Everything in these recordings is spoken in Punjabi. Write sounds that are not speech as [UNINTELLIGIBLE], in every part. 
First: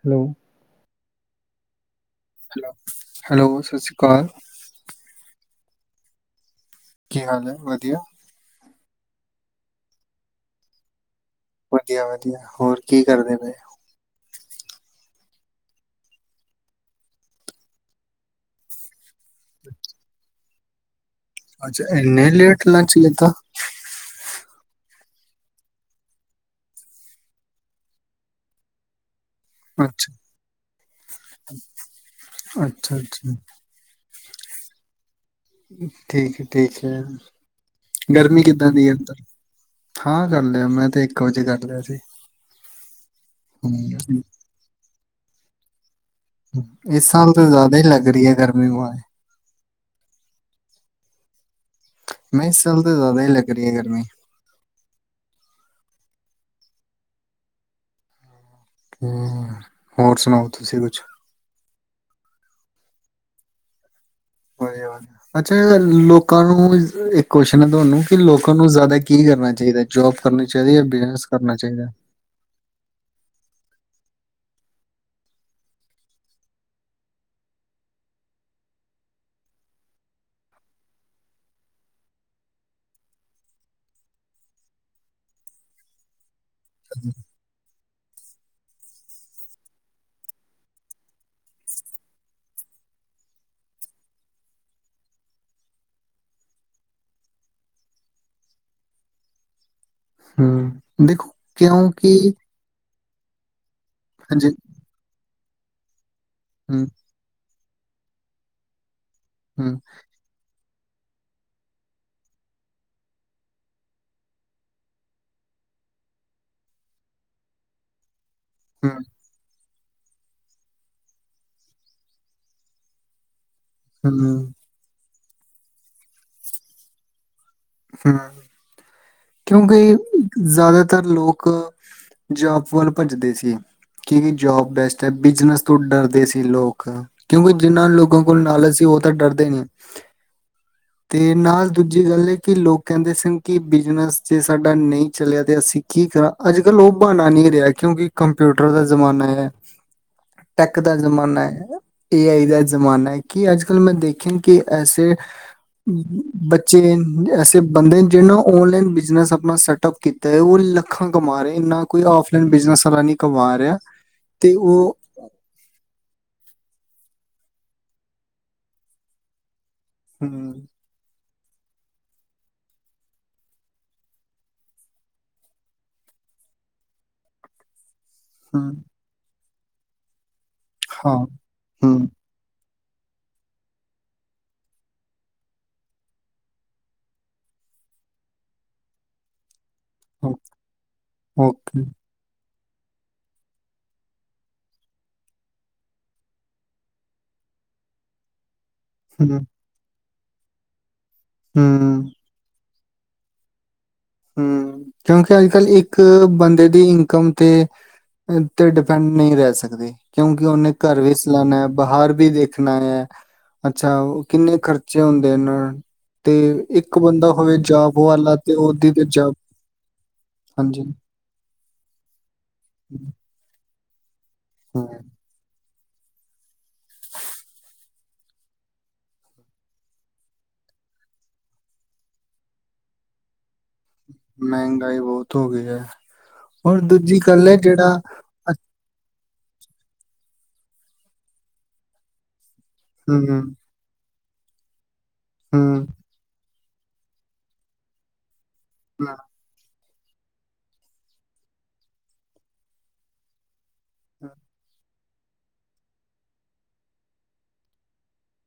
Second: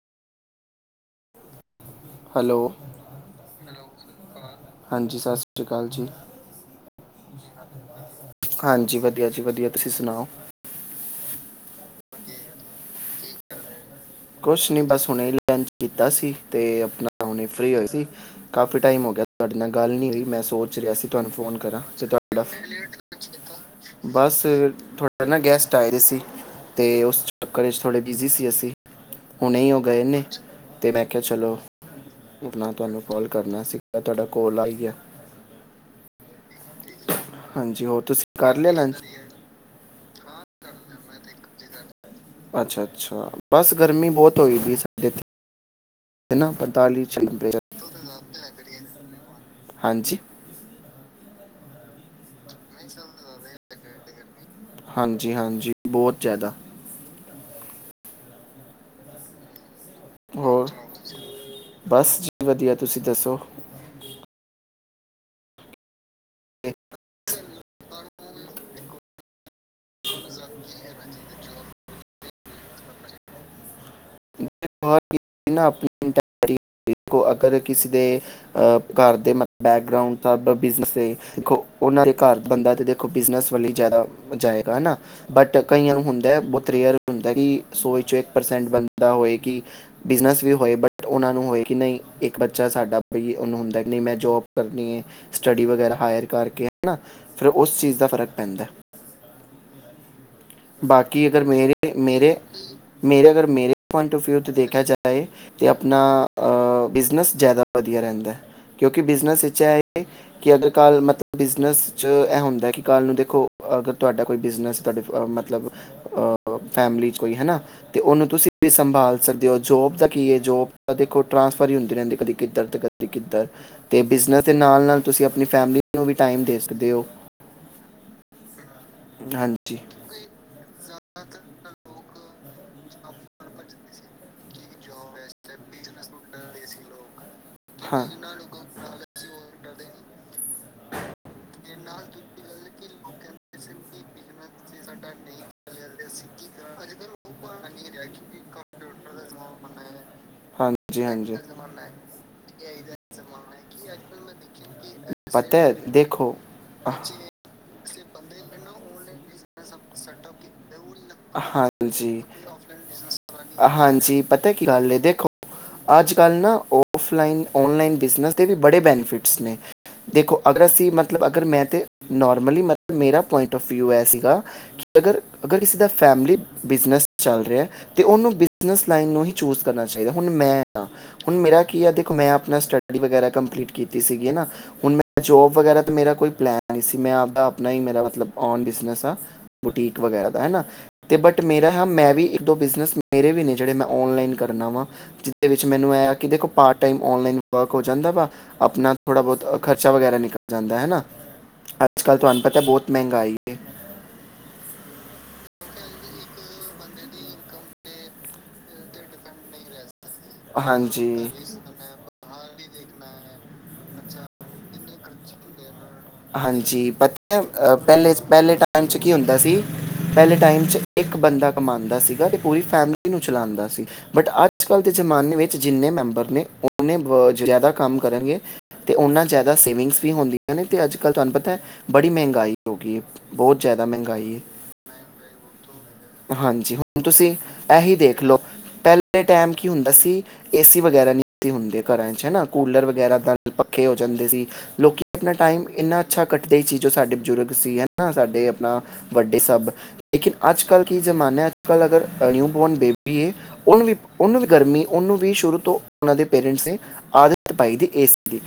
ਹੈਲੋ ਹੈਲੋ ਹੈਲੋ ਸਤਿ ਸ਼੍ਰੀ ਅਕਾਲ। ਹਾਂਜੀ ਸਤਿ ਸ਼੍ਰੀ ਅਕਾਲ ਜੀ। ਕੀ ਹਾਲ ਹੈ ਵਧੀਆ ਹਾਂਜੀ ਵਧੀਆ ਜੀ ਵਧੀਆ ਤੁਸੀਂ ਸੁਣਾਓ ਵਧੀਆ ਵਧੀਆ ਕੁਛ ਨੀ ਬਸ ਹੁਣੇ ਲੰਚ ਕੀਤਾ ਸੀ ਤੇ ਆਪਣਾ ਹੁਣੇ ਫ੍ਰੀ ਹੋਈ ਸੀ ਕਾਫੀ ਟਾਈਮ ਹੋ ਗਿਆ ਤੁਹਾਡੇ ਨਾਲ ਗੱਲ ਗੱਲ ਨਹੀਂ ਹੋਈ ਮੈਂ ਸੋਚ [UNINTELLIGIBLE] ਤੁਹਾਨੂੰ ਫੋਨ ਕਰਾਂ ਅੱਛਾ ਤੇ ਇੰਨੇ ਤੁਹਾਡਾ ਲੇਟ ਲੰਚ ਲਿੱਤਾ ਬਸ ਥੋਡੇ ਨਾ ਗੈਸਟ ਆਏ ਦੇ ਸੀ ਤੇ ਉਸ ਚੱਕਰ ਵਿੱਚ ਥੋੜੇ ਬਿਜੀ ਸੀ ਅਸੀਂ ਹੁਣੇ ਹੀ ਉਹਹ ਗਏ ਅੱਛਾ ਨੇ ਤੇ ਮੈਂ ਕਿਹਾ ਚਲੋ ਨਾ ਅੱਛਾ ਤੁਹਾਨੂੰ ਕਾਲ ਅੱਛਾ ਕਰਨਾ ਸੀਗਾ ਤੁਹਾਡਾ ਕੋਲ ਆ ਹੀ ਗਿਆ। ਠੀਕ ਹੈ ਠੀਕ ਹੈ, ਹਾਂਜੀ ਹੋਰ ਤੁਸੀਂ ਗਰਮੀ ਕਰ ਕਿੱਦਾਂ ਲਿਆ ਦੀ ਲੰਚ ਇਧਰ ਹਾਂ ਕਰ ਲਿਆ ਮੈਂ ਤੇ ਇੱਕ ਵਜੇ ਕਰ ਲਿਆ ਸੀ। ਅੱਛਾ ਅੱਛਾ ਬਸ ਗਰਮੀ ਹਮ ਬਹੁਤ [UNINTELLIGIBLE] [UNINTELLIGIBLE] ਨਾ ਇਸ ਸਾਲ ਤੋਂ ਟੈਂਪਰੇਚਰ ਜ਼ਿਆਦਾ ਹੀ ਲੱਗ ਰਹੀ ਹੈ ਗਰਮੀ ਬਏ ਹਾਂਜੀ ਮੈਂ ਇਸ ਚਾਲ ਤਾਂ ਜ਼ਿਆਦਾ ਹੀ ਲੱਗ ਰਹੀ ਹੈ ਗਰਮੀ ਹਾਂਜੀ ਹਾਂਜੀ ਬਹੁਤ ਜ਼ਿਆਦਾ ਹੂੰ। ਹੋਰ ਸੁਣਾਓ ਤੁਸੀਂ ਕੁਛ ਬਸ ਵਧੀਆ ਤੁਸੀਂ ਦੱਸੋ ਵਧਿਆ ਬਸ ਅੱਛਾ ਲ ਲੋਕਾਂ ਨੂੰ ਏ ਇੱਕ ਕੁਯਸ਼ਚਨ ਹੈ ਤੁਹਾਨੂੰ ਕਿ ਲੋਕਾਂ ਨੂੰ ਜ਼ਿਆਦਾ ਕੀ ਕਰਨਾ ਚਾਹੀਦਾ ਜੋਬ ਕਰਨੀ ਚਾਹੀਦੀ। ਜਾਂ ਬਿਜਨਸ ਕਰਨਾ ਚਾਹੀਦਾ [INAUDIBLE] ਅਗਰ ਕਿਸੇ ਦੇ ਅ ਘਰ ਦੇ ਮਤ ਬੈਕਗਉਂਡ ਬਿਜ਼ਨਸ ਏ ਬ ਉਹਨਾ ਦੇ ਘਰ ਦਾ ਬੰਦਾ ਦੇਖੋ ਬਿਜਨਸ ਵੱਲ ਹੀ ਜ਼ਿਆਦਾ ਜਾਏਗਾ ਬਟ ਕਈਆਂ ਨੂੰ ਹੁੰਦਾ ਕਲੀੲਰ ਹੁੰਦਾ ਕਿ ਸੋ ਚੋ ਇੱਕ ਪਰਸੈਂਟ ਬੰਦਾ ਹੋਏਗਾ ਕਿ ਬਿਜਨਸ ਵੀ ਹੋਏ, ਬਟ ਉਹਨਾਂ ਨੂੰ ਹੋਏ ਕਿ ਨਹੀਂ, ਇੱਕ ਬੱਚਾ ਸਾਡਾ ਉਹਨੂੰ ਹੁੰਦਾ ਨਹੀਂ ਮੈਂ ਜੋਬ ਕਰਨੀ ਹੈ, ਸਟੱਡੀ ਵਗੈਰਾ ਹਾਇਰ ਕਰਕੇ, ਹੈ ਨਾ। ਫਿਰ ਉਸ ਚੀਜ਼ ਦਾ ਫ਼ਰਕ ਪੈਂਦਾ। ਬਾਕੀ ਅਗਰ ਮੇਰੇ ਮੇਰੇ ਮੇਰੇ ਅਗਰ ਮੇਰੇ ਪੁਆਇੰਟ ਆੱਫ ਵਿਊ ਤੋਂ ਦੇਖਿਆ ਜਾਏ ਤੇ ਅਪਣਾ ਅ ਬਿਜ਼ਨਸ ਜ਼ਿਆਦਾ ਵਧੀਆ ਰਹਿੰਦਾ ਹੈ, ਕਿਉਂਕਿ ਬਿਜ਼ਨਸ ਵਿੱਚ ਏ ਹੈ ਕਿ ਅਗਰ ਕੱਲ ਮਤਲਬ ਬਿਜ਼ਨਸ ਚ ਇਹ ਹੁੰਦਾ ਹੈ ਕਿ ਕੱਲ੍ਹ ਨੂੰ ਦੇਖੋ ਅਗਰ ਤੁਹਾਡਾ ਕੋਈ ਬਿਜ਼ਨਸ ਤੁਹਾਡੇ ਮਤਲਬ ਅਹ ਫੈਮਿਲੀ ਚ ਕੋਈ ਹੈਨਾ, ਤੇ ਉਹਨੂੰ ਤੁਸੀਂ ਵੀ ਸੰਭਾਲ ਸਕਦੇ ਹੋ। ਜੋਬ ਦਾ ਕੀ ਹੈ ਜੋਬ ਤਾਂ ਦੇਖੋ ਟਰਾਂਸਫਰ ਹੀ ਹੁੰਦੀ ਰਹਿੰਦੀ ਏ ਕਦੀ ਕਿੱਧਰ ਤੇ ਕਦੀ ਕਿੱਧਰ ਤੇ ਬਿਜਨਸ ਦੇ ਨਾਲ ਨਾਲ ਤੁਸੀਂ ਆਪਣੀ ਫੈਮਿਲੀ ਨੂੰ ਵੀ ਟਾਈਮ ਦੇ ਸਕਦੇ ਹੋ ਹੂੰ ਹਾਂਜੀ ਕਿਉਂਕਿ ਜ਼ਿਆਦਾਤਰ ਲੋਕ ਲੋਕ ਜੋਬ ਵੱਲ ਭੱਜਦੇ ਆਪਾਂ ਸੀ, ਭੱਜਦੇ ਸੀ ਕਿ ਜੋਬ ਬੈਸਟ ਤੇ ਬਿਜਨਸ ਤੋਂ ਡਰਦੇ ਸੀ ਲੋਕ ਕਾ ਕਿਉਂਕਿ ਜਿਨ੍ਹਾਂ ਹਾਂ। ਲੋਕਾਂ ਕੋਲ ਨਾਲਜ ਸੀ ਉਹ ਤਾਂ ਡਰਦੇ ਨੀ ਤੇ ਨਾਲ ਦੂਜੀ ਗੱਲ ਏ ਉਹ ਕਹਿੰਦੇ ਸਨ ਕਿ ਬਿਜਨਸ ਜਿਸ ਸਾਡਾ ਨਹੀਂ ਚਲਿਆ ਤੇ ਅਸੀਂ ਕੀ ਕਹਾ, ਅੱਜ ਕੱਲ੍ਹ ਉਹ ਬਹਾਨਾ ਨਹੀਂ ਰਿਹਾ ਕਿਉਂਕਿ ਕੰਪਿਊਟਰ ਦਾ ਜ਼ਮਾਨਾ ਏ, ਟੈਕ ਦਾ ਹਾਂਜੀ ਹਾਂਜੀ ਜ਼ਮਾਨਾ ਏ ਆਈ ਦਾ ਜ਼ਮਾਨਾ ਹੈ, ਕੀ ਅੱਜ ਕੱਲ੍ਹ ਮੈਂ ਦੇਖਿਆ ਕਿ ਐਸੇ ਪਤਾ ਹੈ ਦੇਖੋ ਬੱਚੇ ਅਹ, ਐਸੇ ਬੰਦੇ ਨੇ ਜਿਹਨੂੰ ਔਨਲਾਈਨ ਬਿਜ ਮੈਂ ਅਪਨਾ ਸੈਟ ਅਪ ਕੀਤਾ ੳਹ ਹਾਂਜੀ ਵਾਲਾ ਨਹੀਂ ਕਮਾ ਰਿਹਾ ਹਾਂਜੀ ਪਤਾ ਤੇ ਕੀ ਗੱਲ ਉਹ ਏ, ਦੇਖੋ ਅੱਜ ਕੱਲ ਨਾ ਉਹ ਔਫਲਾਈਨ, ਔਨਲਾਈਨ ਬਿਜ਼ਨਸ ਦੇ ਵੀ ਬੜੇ ਬੈਨੇਫਿਟਸ ਨੇ ਦੇਖੋ ਹਮ ਅਗਰ ਅਸੀਂ ਮਤਲਬ ਅ ਮੈਂ ਤੇ ਨੋਰਮਲੀ ਮਤਲਬ ਮੇਰਾ ਪੁਆਇੰਟ ਆੱਫ ਵਿਊ ਸੀ ਗਾ ਕਿ ਅਗਰ ਅਗਰ ਇਸ ਫੈਮਿਲੀ ਬਿਜਨਸ ਚੱਲ ਰਿਹਾ ਤੇ ਉਹਨੂੰ ਹਮ ਬਿਜਨਸ ਲਾਈਨ ਨੂੰ ਹੀ ਚੂਜ਼ ਕਰਨਾ ਚਾਹੀਦਾ ਹੁਣ ਮੈਂ ਹਾਂ ਹੁਣ ਮੇਰਾ ਕੀ ਆ ਹਮ ਦੇਖੋ ਮੈਂ ਆਪਣਾ ਸਟੱਡ ਟੱਡੀ ਵਗੈਰਾ ਕੰਪਲੀਟ ਕੀਤੀ ਸੀਗੀ ਨਾ ਹੁਣ ਮੈ ਜੋਬ ਵਗੈਰਾ ਮੇਰਾ ਕੋਈ ਪਲੈਨ ਨਹੀਂ ਸੀ ਮੈਂ ਆਪਦਾ ਆਪਣਾ ਹੀ ਮੇਰਾ ਮਤਲਬ ਔਨ ਬਿਜਨਸ ਆ ਬੁਟੀਕ ਵਗੈਰਾ ਓ- ਦਾ ਹੈ ਨਾ ਤੇ ਬਟ ਮੇਰਾ ਹ ਓਕੇ ਮੈਂ ਵੀ ਦੋ ਬਿਜ਼ਨਸ ਮੇਰੇ ਵੀ ਨੇ ਜਿਹੜੇ ਮੈਂ ਔਨਲਾਈਨ ਕਰਨਾ ਵਾ ਜਿਹਦੇ ਵਿੱਚ ਮੈਨੂੰ ਇਹ ਕਿ ਦੇਖੋ ਪਾਰਟ ਟਾਈਮ ਔਨਲਾਈਨ ਵਰਕ ਹੋ ਜਾਂਦਾ ਵਾ। ਆਪਣਾ ਥੋੜਾ ਬਹੁਤ ਹਮ ਖਰਚਾ ਵਗੈਰਾ ਨਿਕ ਜਾਂਦਾ ਹੈਨਾ। ਅੱਜ ਹਮ ਕੱਲ੍ਹ ਤੁਹਾਨੂੰ ਪਤਾ ਬਹੁਤ ਮਹਿੰਗਾਈ ਹੈ ਹਮ। ਕਿਉਂਕਿ ਅੱਜ ਕੱਲ ਇੱਕ ਬੰਦੇ ਦੀ ਇਨਕਮ ਤੇ ਤੇ ਡਿਪੈਂਡ ਨਹੀਂ ਰਹਿ ਸਕਦੇ ਕਿਉਂਕਿ ਉਹਨੇ ਘਰ ਵੀ ਹਾਂਜੀ ਸਲਾਣਾ ਹੈ ਬਾਹਰ ਵੀ ਦੇਖਣਾ ਹੈ ਅੱਛਾ ਓ ਕਿੰਨੇ ਖਰਚੇ ਹੁੰਦੇ ਨੇ। ਤੇ ਹਾਂਜੀ ਇੱਕ ਪਤਾ ਬੰਦਾ ਹੈ, ਹੋਵੇ ਅ, ਜਾਬ ਪਹਿਲੇ ਵਾਲਾ ਤੇ ਪਹਿਲੇ ਟਾਈਮ ਉਹਦੀ 'ਚ ਤੇ ਕੀ ਜੌਬ ਹੁੰਦਾ ਸੀ ਪਹਿਲੇ ਟਾਈਮ ਚ ਹਾਂਜੀ ਇੱਕ ਬੰਦਾ ਕਮਾਉਂਦਾ ਸੀਗਾ ਤੇ ਪੂਰੀ ਫੈਮਲੀ ਨੂੰ ਚਲਾਉਂਦਾ ਦਾ ਸੀ। ਬਟ ਅੱਜ ਕੱਲ੍ਹ ਹੂੰ ਦੇ ਜ਼ਮਾਨੇ ਵਿੱਚ ਜਿੰਨੇ ਮੈਂਬਰ ਨੇ ਉਹਨੇ ਜ਼ਿਆਦਾ ਕੰਮ ਕਰਨਗੇ ਅਤੇ ਉਹਨਾਂ ਜ਼ਿਆਦਾ ਸੇਵਿੰਗਸ ਵੀ ਹੁੰਦੀਆਂ ਨੇ। ਤੇ ਅੱਜ ਕੱਲ੍ਹ ਤੁਹਾਨੂੰ ਪਤਾ ਹੈ ਬੜੀ ਮਹਿੰਗਾਈ ਹੋ ਗਈ ਏ ਬਹੁਤ ਜ਼ਿਆਦਾ। ਮਹਿੰਗਾਈ ਹੈ ਮਹਿੰਗਾਈ ਬਹੁਤ ਹੋ ਗਈ ਹੈ। ਹਾਂਜੀ ਔਰ ਹੁਣ ਦੂਜੀ ਤੁਸੀਂ ਗੱਲ ਹੈ ਇਹੀ ਜਿਹੜਾ ਦੇਖ ਲਓ ਪਹਿਲ ਪਹਿਲੇ ਟਾਈਮ ਕੀ ਹੁੰਦਾ ਸੀ ਏਸੀ ਵਗੈਰਾ ਨਹੀਂ ਸੀ ਹੁੰਦੇ ਘਰਾਂ ਚ ਹੈਨਾ। ਕੂਲਰ ਵਗੈਰਾ ਹੂੰ ਤਾਂ ਪੱਖੇ ਜਾਂਦੇ ਸੀ ਲੋਕੀ ਅਪਣਾ ਟਾਈਮ ਹੂੰ ਏਨਾ ਅੱਛਾ ਕਟ ਹੀ ਸੀ ਜੋ ਸਾਡੇ ਬਜ਼ੁਰਗ ਸੀ ਹੈਨਾ ਸਾਡੇ ਨਾ ਵੱਡੇ ਸਭ ਲੇਕਿਨ ਅਜ ਕੱਲ੍ਹ ਕੀ ਜਮਾਨਾ ਅਜ ਕੱਲ ਅਗਰ ਐ ਨਿਊ ਬੋਰਨ ਬੇਬੀ ਏ ਉਨੂੰ ਵੀ ਉੁਨੂੰ ਵੀ ਗਰਮੀ ਉਹਨੂੰ ਵੀ ਸ਼ੁਰੂ ਤੋਂ ਉਹਨਾਂ ਦੇ ਪੇਰੈਂਟਸ ਨੇ ਆਦਤ ਪਾਈ ਦੀ ਐਸੀ ਦੀ।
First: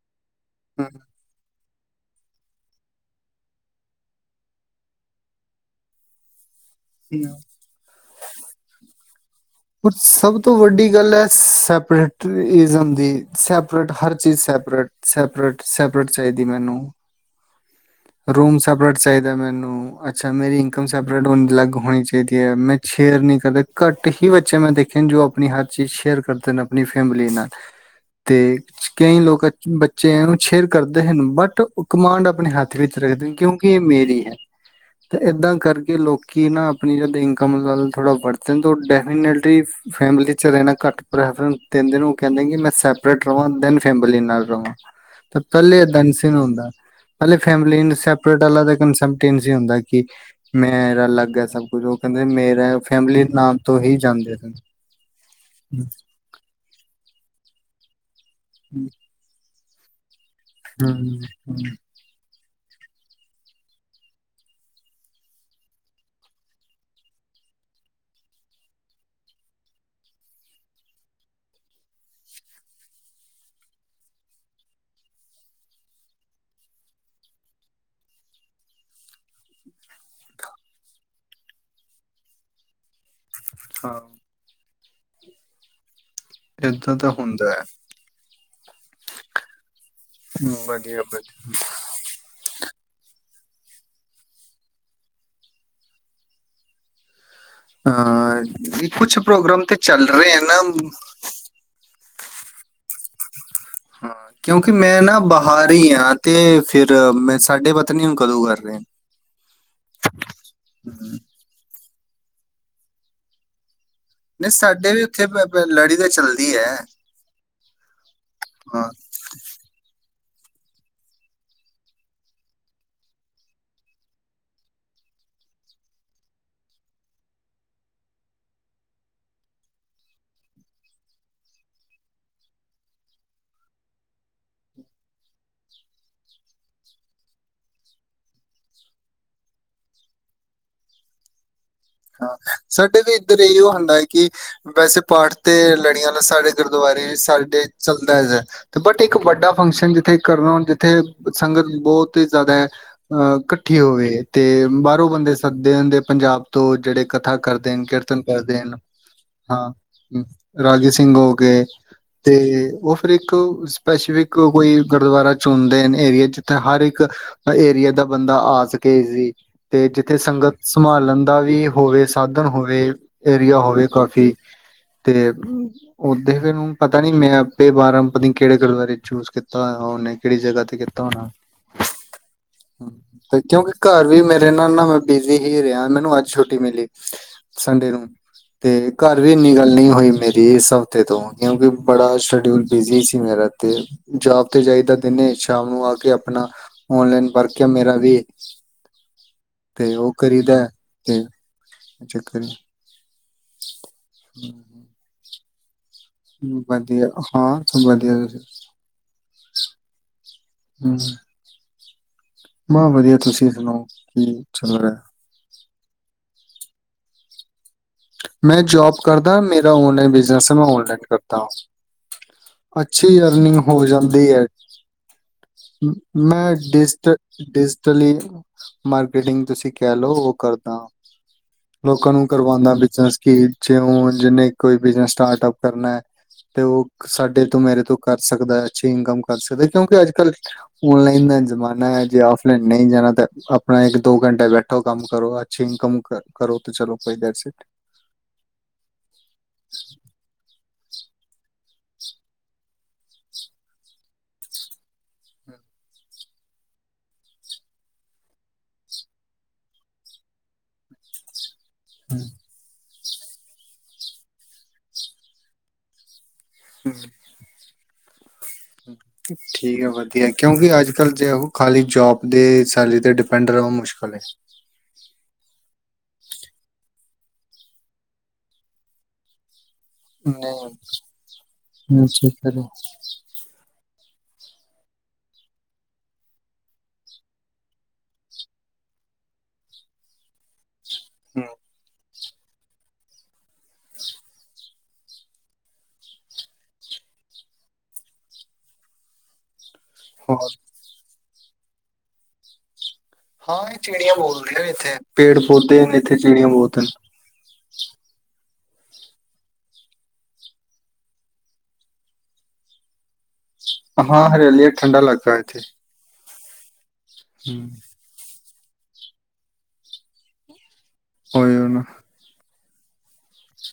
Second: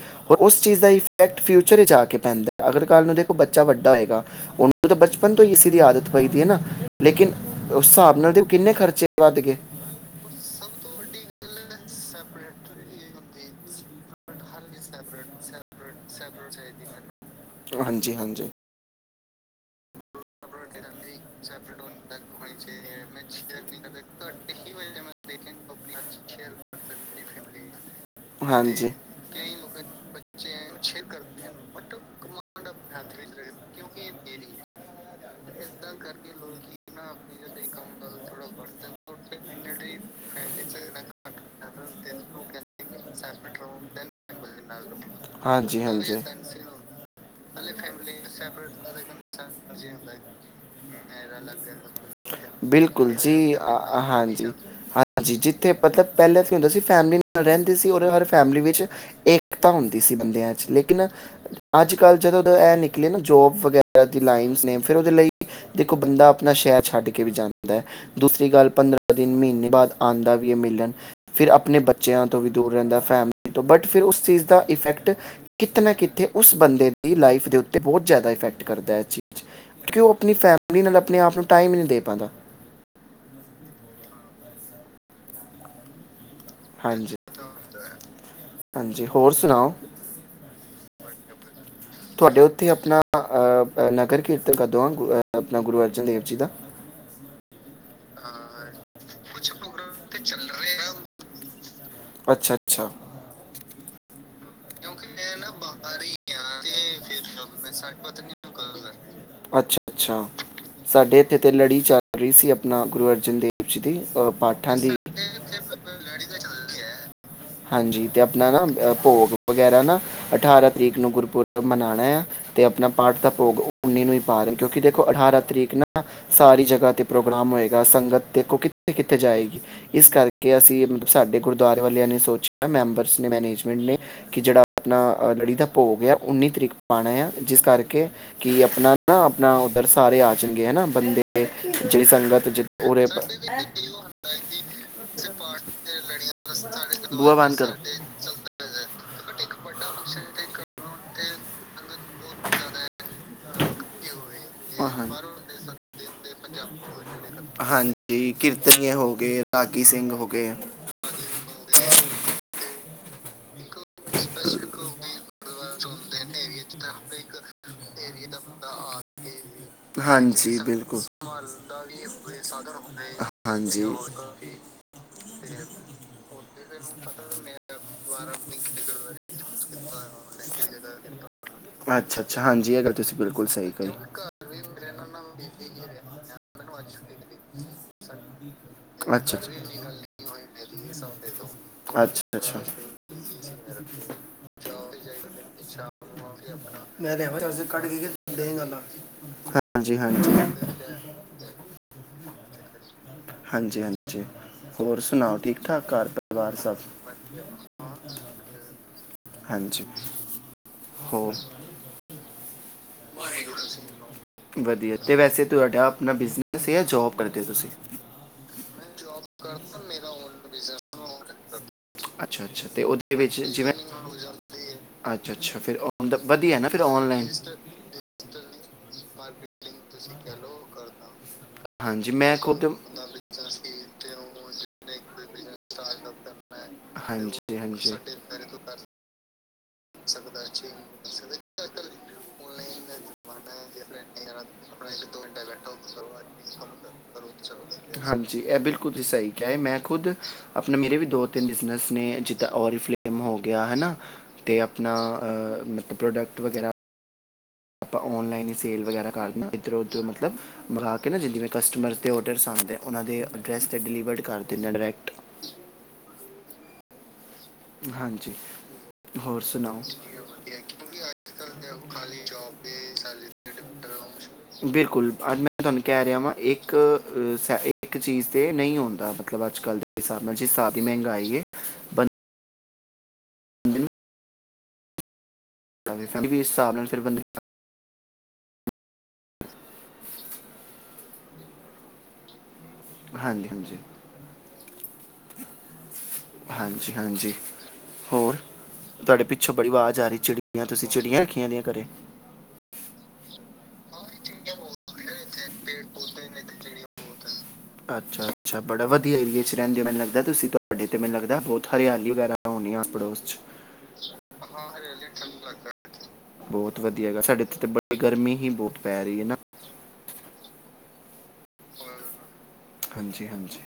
ਉਸ ਚੀਜ਼ ਦਾ ਹੂੰ ਇਫੈਕਟ ਫਿਊਚ ਜਾ ਕੇ ਪੈਂਦਾ ਅਗਰ ਕੱਲ ਨੂੰ ਦੇਖੋ ਬੱਚਾ ਵੱਡਾ ਹੋਏਗਾ ਉਹਨੂੰ ਤਾਂ ਬਚਪਨ ਤੋਂ ਹੀ ਐਸੀ ਦੀ ਆਦਤ ਪਈ ਦੀ ਹੈ ਨਾ। ਲੇਕਿਨ ਉਸ ਹਿਸਾਬ ਨਾਲ ਕਿੰਨੇ ਖਰਚੇ ਵੱਧ ਗਏ। ਹੁਣ ਸਭ ਤੋਂ ਵੱਡੀ ਗੱਲ ਹੈ। ਸਪਰੇਟਜ਼ਮ ਦੀ ਸੈਪਰੇਟ ਹਰ ਚੀਜ਼ ਸੈਪਰੇਟ ਸੈਪਰੇਟ ਸਪਰੇ ਚਾਹੀਦੀ ਮੈਨੂੰ। ਹਾਂਜੀ ਹਾਂਜੀ। ਰੂਮ ਸੈਪਰੇਟ ਚਾਹੀਦਾ ਮੈਨੂੰ। ਅੱਛਾ ਮੇਰੀ ਇਨਕਮ ਸੈਪਰੇਟ ਅਲਗ ਹੋਣੀ ਚਾਹੀਦੀ ਹੈ। ਮੈਂ ਸ਼ੇਅਰ ਨੂੰ ਕਰਨੀ ਘੱਟ ਹੀ ਬੱਚੇ ਮੈਂ ਦੇਖੇ ਜੋ ਆਪਣੀ ਹਰ ਚੀਜ਼ ਸ਼ੇਅਰ ਕਰਦੇ ਆਪਣੀ ਫੈਮਲੀ ਨਾਲ ਤੇ ਹਾਂਜੀ ਕਈ ਲੋਕ ਬੱਚੇ ਸ਼ੇਅਰ ਕਰਦੇ ਬਟ ਕਮਾਂਡ ਆਪਣੇ ਹੱਥ ਰੱਖਦੇ ਕਿਉਂਕਿ ਇਹ ਮੇਰੀ ਹੈ। ਤੇ ਏਦਾਂ ਕਰਕੇ ਲੋਕੀ ਨਾ ਆਪਣੀ ਜਦ ਇਨਕਮ ਨਾਲ [UNINTELLIGIBLE] ਥੋੜ੍ਹਾ ਉਹ ਡੈਫੀਨੇਟਲੀ ਫੈਮਿਲੀ 'ਚ ਰਹਿਣਾ ਘੱਟ ਪ੍ਰੈਫਰੈਂਸ ਦਿੰਦੇ ਨੇ ਉਹ ਕਹਿੰਦੇ ਨੇ ਕਿ ਮੈਂ ਸੈਪਰੇਟ ਹਵਾਂ ਦੈਨ ਫੈਮਿਲੀ ਨਾਲ ਰਹਾਂ। ਹਾਂਜੀ ਹਾਂਜੀ [UNINTELLIGIBLE] ਫੈਮਿਲੀ ਨੂੰ ਸੈਪਰੇਟ ਵਾਲਾ ਕਨਸੈਪਟ ਇੰਝ ਹੀ ਹੁੰਦਾ। ਕਿ ਮੈਂ ਬਿਲਕੁਲ ਜੀ ਨਾਮ ਤੋਂ ਹੀ ਜਾਂਦੇ ਹਾਂਜੀ, ਸਨ ਹਾਂਜੀ, ਜਿਥੇ ਮਤਲਬ ਪਹਿਲਾਂ ਹੁੰਦਾ ਸੀ ਫੈਮਲੀ ਨਾਲ ਰਹਿੰਦੇ ਸੀ [UNINTELLIGIBLE] ਫੈਮਿਲੀ ਵਿੱਚ ਹਮ, ਇੱਕ ਤਾ ਹੁੰਦੀ ਸੀ ਬੰਦੇ ਲੇਕਿਨ ਹਮ, ਹਮ, ਅੱਜ ਕੱਲ੍ਹ ਜਦੋਂ ਇਹ ਨਿਕਲੇ ਨਾ ਜੋਬ ਵਗੈਰਾ ਦੀ ਲਾਈਨ ਨੇ ਫਿਰ ਉਹਦੇ ਲਈ। ਦੇਖੋ ਬੰਦਾ ਆਪਣਾ ਸ਼ਹਿਰ ਛੱਡ ਕੇ ਵੀ ਜਾਂਦਾ, ਦੂਸਰੀ ਗੱਲ ਪੰਦਰਾਂ ਦਿਨ ਮਹੀਨੇ ਬਾਅਦ ਆਉਂਦਾ ਵੀ ਹੈ ਮਿਲਣ, ਫਿਰ ਆਪਣੇ ਬੱਚਿਆਂ ਤੋਂ ਵੀ ਦੂਰ ਰਹਿੰਦਾ ਫੈਮਲੀ ਤੋਂ ਬਟ ਫਿਰ ਉਸ ਚੀਜ਼ ਦਾ ਇਫੈਕਟ ਕਿਤੇ ਨਾ ਕਿਤੇ ਉਸ ਬੰਦੇ ਦੀ ਲਾਈਫ ਦੇ ਉੱਤੇ ਬਹੁਤ ਜ਼ਿਆਦਾ ਇਫੈਕਟ ਕਰਦਾ ਇਸ ਚੀਜ਼ ਕਿ ਉਹ ਆਪਣੀ ਫੈਮ ਆਪਣੇ ਆਪ ਨੂੰ ਟਾਈਮ ਹੀ ਨਹੀਂ ਦੇ ਪਾਉਂਦਾ। ਹਾਂ। ਏਦਾਂ ਦਾ ਹਾਂਜੀ ਹੁੰਦਾ ਹੈ। ਹਾਂਜੀ, ਹੋਰ ਸੁਣਾਓ। ਹੂੰ, ਵਧੀਆ-ਵਧੀਆ। ਤੁਹਾਡੇ ਉੱਥੇ ਆਪਣਾ ਨਗਰ ਕੀਰਤਨ ਕਦੋਂ ਹਾਂ ਆਪਣਾ ਗੁਰੂ ਅਰਜਨ ਦੇਵ ਜੀ ਦਾ। ਅ ਕੁਛ ਪ੍ਰੋਗਰਾਮ ਤੇ ਚੱਲ ਰਹੇ ਆ ਨਾ। ਅੱਛਾ-ਅੱਛਾ। ਹਾਂ ਕਿਉਂਕਿ ਮੈਂ ਨਾ ਬਾਹਰ ਹੀ ਆ ਤੇ ਫਿਰ ਮੈਂ ਸਾਡੇ ਪਤਾ ਨੀ ਨੂੰ ਕਦੋਂ ਕਰ ਰਹੇ। ਅੱਛਾ ਰੀਸੀ ਸੇ ਆਪਣਾ ਗੁਰੂ ਅਰਜਨ ਦੇਵ ਜੀ ਦੀ ਅ, ਨਹੀਂ ਪਾਠਾਂ ਸਾਡੇ ਦੀ ਵੀ ਉੱਥੇ ਲੜੀ ਤੇ ਚੱਲਦੀ ਦੀ ਐ। ਹਾਂਜੀ ਤੇ ਆਪਣਾ ਨਾ ਭੋਗ ਵਗੈਰਾ ਨਾ। ਅਠਾਰਾਂ ਤਰੀਕ ਨੂੰ ਗੁਰਪੁਰਬ ਮਨਾਉਣਾ ਆ ਅਤੇ ਆਪਣਾ ਪਾਠ ਦਾ ਭੋਗ ਉੱਨੀ ਨੂੰ ਹੀ ਪਾ ਰਹੇ ਕਿਉਂਕਿ ਦੇਖੋ ਅਠਾਰਾਂ ਤਰੀਕ ਨਾ ਸਾਰੀ ਜਗ੍ਹਾ 'ਤੇ ਪ੍ਰੋਗਰਾਮ ਹੋਏਗਾ ਸੰਗਤ ਦੇਖੋ ਕਿੱਥੇ ਕਿੱਥੇ ਜਾਏਗੀ ਇਸ ਕਰਕੇ ਅਸੀਂ ਸਾਡੇ ਗੁਰਦੁਆਰੇ ਵਾਲਿਆਂ ਨੇ ਸੋਚ ਸੋਚਿਆ ਮੈਂਬਰਸ ਨੇ ਮੈਨੇਜਮੈਂਟ ਨੇ ਕਿ ਜਿਹੜਾ ਆਪਣਾ ਲੜੀ ਦਾ ਭੋਗ ਆ ਉੱਨੀ ਤਰੀਕ ਪਾਉਣਾ ਆ ਜਿਸ ਕਰਕੇ ਕਿ ਆਪਣਾ ਨਾ ਆਪਣਾ ਉੱਧਰ ਸਾਰੇ ਆ ਜਾਣਗੇ ਹਨਾ ਬੰਦੇ। ਜਿਹੜੀ ਹਾਂ ਸੰਗਤ ਜਿ- ਸਾਡੇ ਉਰੇ ਵੀ ਪ- ਇੱਧਰ ਇਹੋ ਹੁੰਦਾ ਹੈ ਕਿ ਵੈਸੇ ਪਾਠ ਤੇ ਲੜੀਆਂ ਨਾ ਸਾਡੇ ਗੁਰਦੁਆਰੇ। ਬੂਆ ਬੰਦ ਸਾਡੇ ਕਰੋ ਚਲਦਾ ਇੱਧਰ ਬਟ ਇੱਕ ਵੱਡਾ ਫੰਕਸ਼ਨ ਜਿੱਥੇ ਕਰਨਾ ਜਿੱਥੇ। ਸੰਗਤ ਬਹੁਤ ਹੀ ਜ਼ਿਆਦਾ ਹੈ। ਐ ਇਕੱਠੀ ਹੋਵੇ ਤੇ ਹਾਂ, ਹਾਂ। ਬਾਹਰੋਂ ਬੰਦੇ ਸੱਦੇ ਹੁੰਦੇ ਪੰਜਾਬ। ਤੋਂ ਜਿਹੜੇ ਕਥਾ ਕਰਦੇ ਨੇ ਕੀਰਤਨ ਹਾਂਜੀ ਕਰਦੇ ਨੇ ਕੀਰਤਨੀਏ ਹੋ ਗਏ ਹਾਂ ਰਾਗੀ ਸਿੰਘ ਹੋ ਗਏ ਰਾਜੇ ਸਿੰਘ ਹੋ ਗਏ ਤੇ। ਉਹ ਫਿਰ ਇੱਕ ਸਪੈਸਫਿਕ ਕੋਈ ਗੁਰਦੁਆਰਾ ਚੁਣਦੇ ਏਰੀਏ ਜਿੱਥੇ ਹਰ ਇੱਕ ਏਰੀਏ ਦਾ ਬੰਦਾ ਆ ਸਕੇ ਜੀ। ਤੇ ਜਿੱਥੇ ਸੰਗਤ ਹਾਂਜੀ ਬਿਲਕੁਲ ਸੰਭਾਲਣ। ਦਾ ਵੀ ਹੋਵੇ ਸਾਧਨ ਹੋਵੇ ਏਰੀਆ ਹਾਂਜੀ ਹੋਵੇ ਕਾਫੀ, ਤੇ ਓਦੇ ਫੇਰ ਪਤਾ ਨੀ ਮੈਂ ਆਪੇ ਬਾਰਾਂ। ਪਤਾ ਨੀ ਕਿਹੜੇ ਗੁਰਦੁਆਰੇ ਚੂਜ ਕੀਤਾ ਹੋਇਆ ਉਹਨੇ ਕਿਹੜੀ ਜਗ੍ਹਾ ਤੇ ਕੀਤਾ ਹੋਣਾ ਅੱਛਾ ਅੱਛਾ ਹਾਂਜੀ ਇਹ ਗੱਲ ਤੁਸੀਂ ਤੇ ਬਿਲਕੁਲ ਸਹੀ ਕਿਉਂਕਿ ਕਹੀ ਘਰ ਵੀ ਮੇਰੇ ਨਾ। [UNINTELLIGIBLE] ਪਹਿਲਾਂ ਮੈਂ ਬਿਜ਼ੀ ਹੀ ਰਿਹਾ ਮੈਨੂੰ ਅੱ [UNINTELLIGIBLE] ਛੁੱਟੀ ਮਿਲੀ ਸੰਡੇ ਨੂੰ। ਤੇ ਘਰ ਵੀ ਅੱਛਾ ਇੰਨੀ ਗੱਲ ਨਹੀਂ ਹੋਈ ਮੇਰੀ ਇਸ ਹਫ਼ਤੇ ਤੋਂ ਕਿਉਂਕਿ ਅੱਛਾ ਬੜਾ ਅੱਛਾ ਸ਼ਡਿਊਲ ਅੱਛਾ ਬਿਜ਼ੀ ਸੀ ਮੇਰਾ ਤੇ ਜੋਬ ਤੇ ਜਾਈਦਾ ਦਿਨੇ ਸ਼ਾਮ ਨੂੰ ਆ ਕੇ ਆਪਣਾ ਮੈਂ ਤੇ ਔਨਲਾਈਨ ਵਰਕ ਚਾਰਜਰ ਆ ਕੱਢ ਮੇਰਾ ਕੇ ਵੀ। ਦੇ ਗੱਲਾਂ ਤੇ ਹਾਂਜੀ ਉਹ ਹਾਂਜੀ ਕਰੀਦਾ ਤੇ। ਫਿਰ। [UNINTELLIGIBLE] ਹਾਂਜੀ ਹਾਂਜੀ ਹੋਰ ਸੁਣਾਓ ਠੀਕ। ਘਰ ਠਾਕ ਪਰਿਵਾਰ ਹਮ, ਸਭ ਵਧੀਆ ਹਾਂ ਸਭ ਜੀ ਵਧੀਆ ਤੁਸੀਂ ਹਾਂਜੀ ਹਮ ਹੋਰ। ਮੈਂ ਵਧੀਆ ਤੁਸੀਂ ਸੁਣਾਓ ਕੀ ਚੱਲ ਵਧੀਆ ਰਿਹਾ ਤੇ ਵੈਸੇ ਤੁਹਾਡਾ ਆਪਣਾ ਬਿਜਨਸ ਹੈ। [UNINTELLIGIBLE] ਜੋਬ ਕਰਦੇ ਤੁਸੀਂ। ਮੈਂ ਜੋਬ ਕਰਦਾ ਮੇਰਾ ਔਨਲਾਈਨ ਬਿਜਨਸ ਹੈ ਮੈਂ ਔਨਲਾਈਨ ਕਰਦਾ ਅੱਛਾ ਅੱਛਾ ਤੇ ਉਹਦੇ ਅੱਛੀ ਵਿੱਚ ਅਰਨਿੰਗ ਜਿਵੇਂ ਹੋ ਜਾਂਦੀ ਹੈ ਅੱਛਾ ਅੱਛਾ ਫਿਰ ਮੈਂ ਵਧੀਆ ਨਾ ਫਿਰ ਡਿਜ਼ ਆਨਲਾਈਨ ਡੀਜ਼। ਡਿਜਟਲੀ ਮਾਰਕੀਟਿੰਗ ਤੁਸੀਂ। ਕਹਿ ਲੋ ਉਹ ਕਰਦਾ। ਹਾਂਜੀ ਲੋਕਾਂ ਨੂੰ ਮੈਂ ਖੁਦ ਕਰਵਾਉਂਦਾ ਵੀ ਕੀ ਜਿਉਂਣ। ਜਿੰਨੇ ਕੋਈ ਬਿਜਨਸ ਸਟਾਰਟਪ ਕਰਨਾ ਐ ਤੇ ਉਹ ਸਾਡੇ ਹਾਂਜੀ ਤੋਂ ਮੇਰੇ ਹਾਂਜੀ ਤੋਂ ਕਰ ਸਕਦਾ ਅੱਛੀ ਇਨਕਮ ਕਰ ਸਕਦੇ। ਕਿਉਂਕਿ ਅੱਜ ਕੱਲ ਔਨਲਾਈਨ ਦਾ ਹੈ। ਜ਼ਮਾਨਾ ਹੈ ਜੇ ਆਫਲਾਈਨ ਨਹੀਂ ਜਾਣਾ ਤਾਂ ਆਪਣਾ ਇੱਕ ਦੋ ਯਾਰ ਘੰਟੇ ਬੈਠੋ ਕੰਮ ਕਰੋ ਅੱਛੀ ਇਨਕਮ ਕਰੋ ਤੇ ਚਲੋ ਕਰੋ ਤੇ ਦੈਸਟ ਇੱਟ। ਵਧੀਆ ਹਾਂਜੀ, ਐਹ ਬਿਲਕੁਲ ਤੁਸੀ ਸਹੀ ਕਿਹਾਏ, ਮੈਂ ਖੁਦ ਆਪਣਾ, ਮੇਰੇ ਵੀ ਦੋ-ਤਿੰਨ ਬਿਜਨਸ ਨੇ। ਜਿੱਦਾਂ ਔਰੀਫਲੈਮ ਹੋ ਗਿਆ ਹੈਨਾ? ਤੇ ਆਪਣਾ ਅ ਮ ਪ੍ਰੋਡਕਟ ਵਗੈਰਾ ਆਪਾਂ ਔਨਲਾਈਨ ਹੀ ਸੇਲ ਵਗੈਰਾ ਕਰਦੇ। [UNINTELLIGIBLE] ਇੱਧਰੋਂ-ਉਧਰੋਂ ਮਤਲਬ ਮੰਗਾ ਕੇ, ਨਾ ਜਿੰਨੀ ਕਸਟਮਰਸ ਦੇ ਹਮ, ਔਡਰਸ ਆਂਦੇ ਅ ਉਹਨਾਂ ਦੇ ਅਡਰੈਸ 'ਤੇ ਡਿਲੀਵਰਡ ਕਰ ਦੇਂਦੇ ਆ, ਡਾਇਰੈਕਟ [UNINTELLIGIBLE] ਹਾਂ ਠੀਕ ਹੈ, ਵਧੀਆ। ਕਿਉਂਕਿ ਅੱਜ ਕਲ ਜ ਖਾਲੀ ਜੋਬ ਦੇ ਸੈਲਰੀ ਤੇ ਡਿਪੈਂਡ ਰਹੋ, ਮੁਸ਼ਕਿਲ ਹੈ। ਬਿਲਕੁਲ ਅੱਜ ਮੈਂ ਤੁਹਾਨੂੰ ਕਹਿ ਰਿਹਾ ਵਾਂ, ਇੱਕ-ਇੱਕ ਚੀਜ਼ ਤੇ ਨਹੀਂ ਹੁੰਦਾ, ਮਤਲਬ ਅੱਜ-ਕੱਲ ਹਿਸਾਬ ਨਾਲ, ਜਿਸ ਸਾਬ ਦੀ ਮਹਿੰਗਾਈ ਹੈ, ਬਣ ਹੈਲੋ ਫ ਵੀ [UNINTELLIGIBLE] ਇਸ ਹਿਸਾਬ ਨਾਲ, ਫਿਰ ਬੰ ਹਮ ਹਾਂਜੀ, ਹਾਂਜੀ ਹਾਂਜੀ, ਹਾਂਜੀ। ਹੋਰ ਤੁਹਾਡੇ ਪਿੱਛੋਂ? ਬੜੀ ਆਵਾਜ਼ ਆ ਰਹੀ ਹੋਰ ਚਿੜੀਆਂ, ਤੁਸੀਂ ਚਿੜੀਆਂ ਰੱਖੀਏ? ਖਿਆ ਦੀਆਂ, ਘਰੇ ਹਾਂ, ਇਹ ਚਿੜੀਆਂ ਬਹੁਤ ਨੇ। ਇੱਥੇ ਪੇੜ-ਪੌਦੇੇ ਨੇ, ਇੱਥੇ ਚਿੜੀਆਂ ਬਹੁਤ ਨੇ ਅੱਛਾ, ਅੱਛਾ। ਬੜਾ ਵਧੀਆ ਏਰੀਏ ਚ ਰਹਿੰਦੇ ਹੋ। ਮੈਨੂੰ ਲੱਗਦਾ, ਤੁਸੀਂ ਤੁਹਾਡੇ ਤੇ ਮੈਨੂੰ ਲੱਗਦਾ ਬਹੁਤ ਹਿਆਲੀ ਵਗੈਰਾ ਹੋਣੀ ਏ ਆਸ-ਪੜੋਸ ਚ। ਹਾਂ, ਹਰਿਆਲੀ ਏ, ਠੰਡਾ ਲਗਦਾ ਏਥੇ ਬਹੁਤ ਵਧੀਆ ਹੈਗਾ। ਸਾਡੇ ਐਥੇ ਤੇ ਬੜੀ ਗਰਮੀ ਹੀ ਬਹੁਤ ਪੈ ਰੀ ਏ ਨਾ ਓਹੀਓ ਨਾ ਹਾਂਜੀ, ਹਾਂਜੀ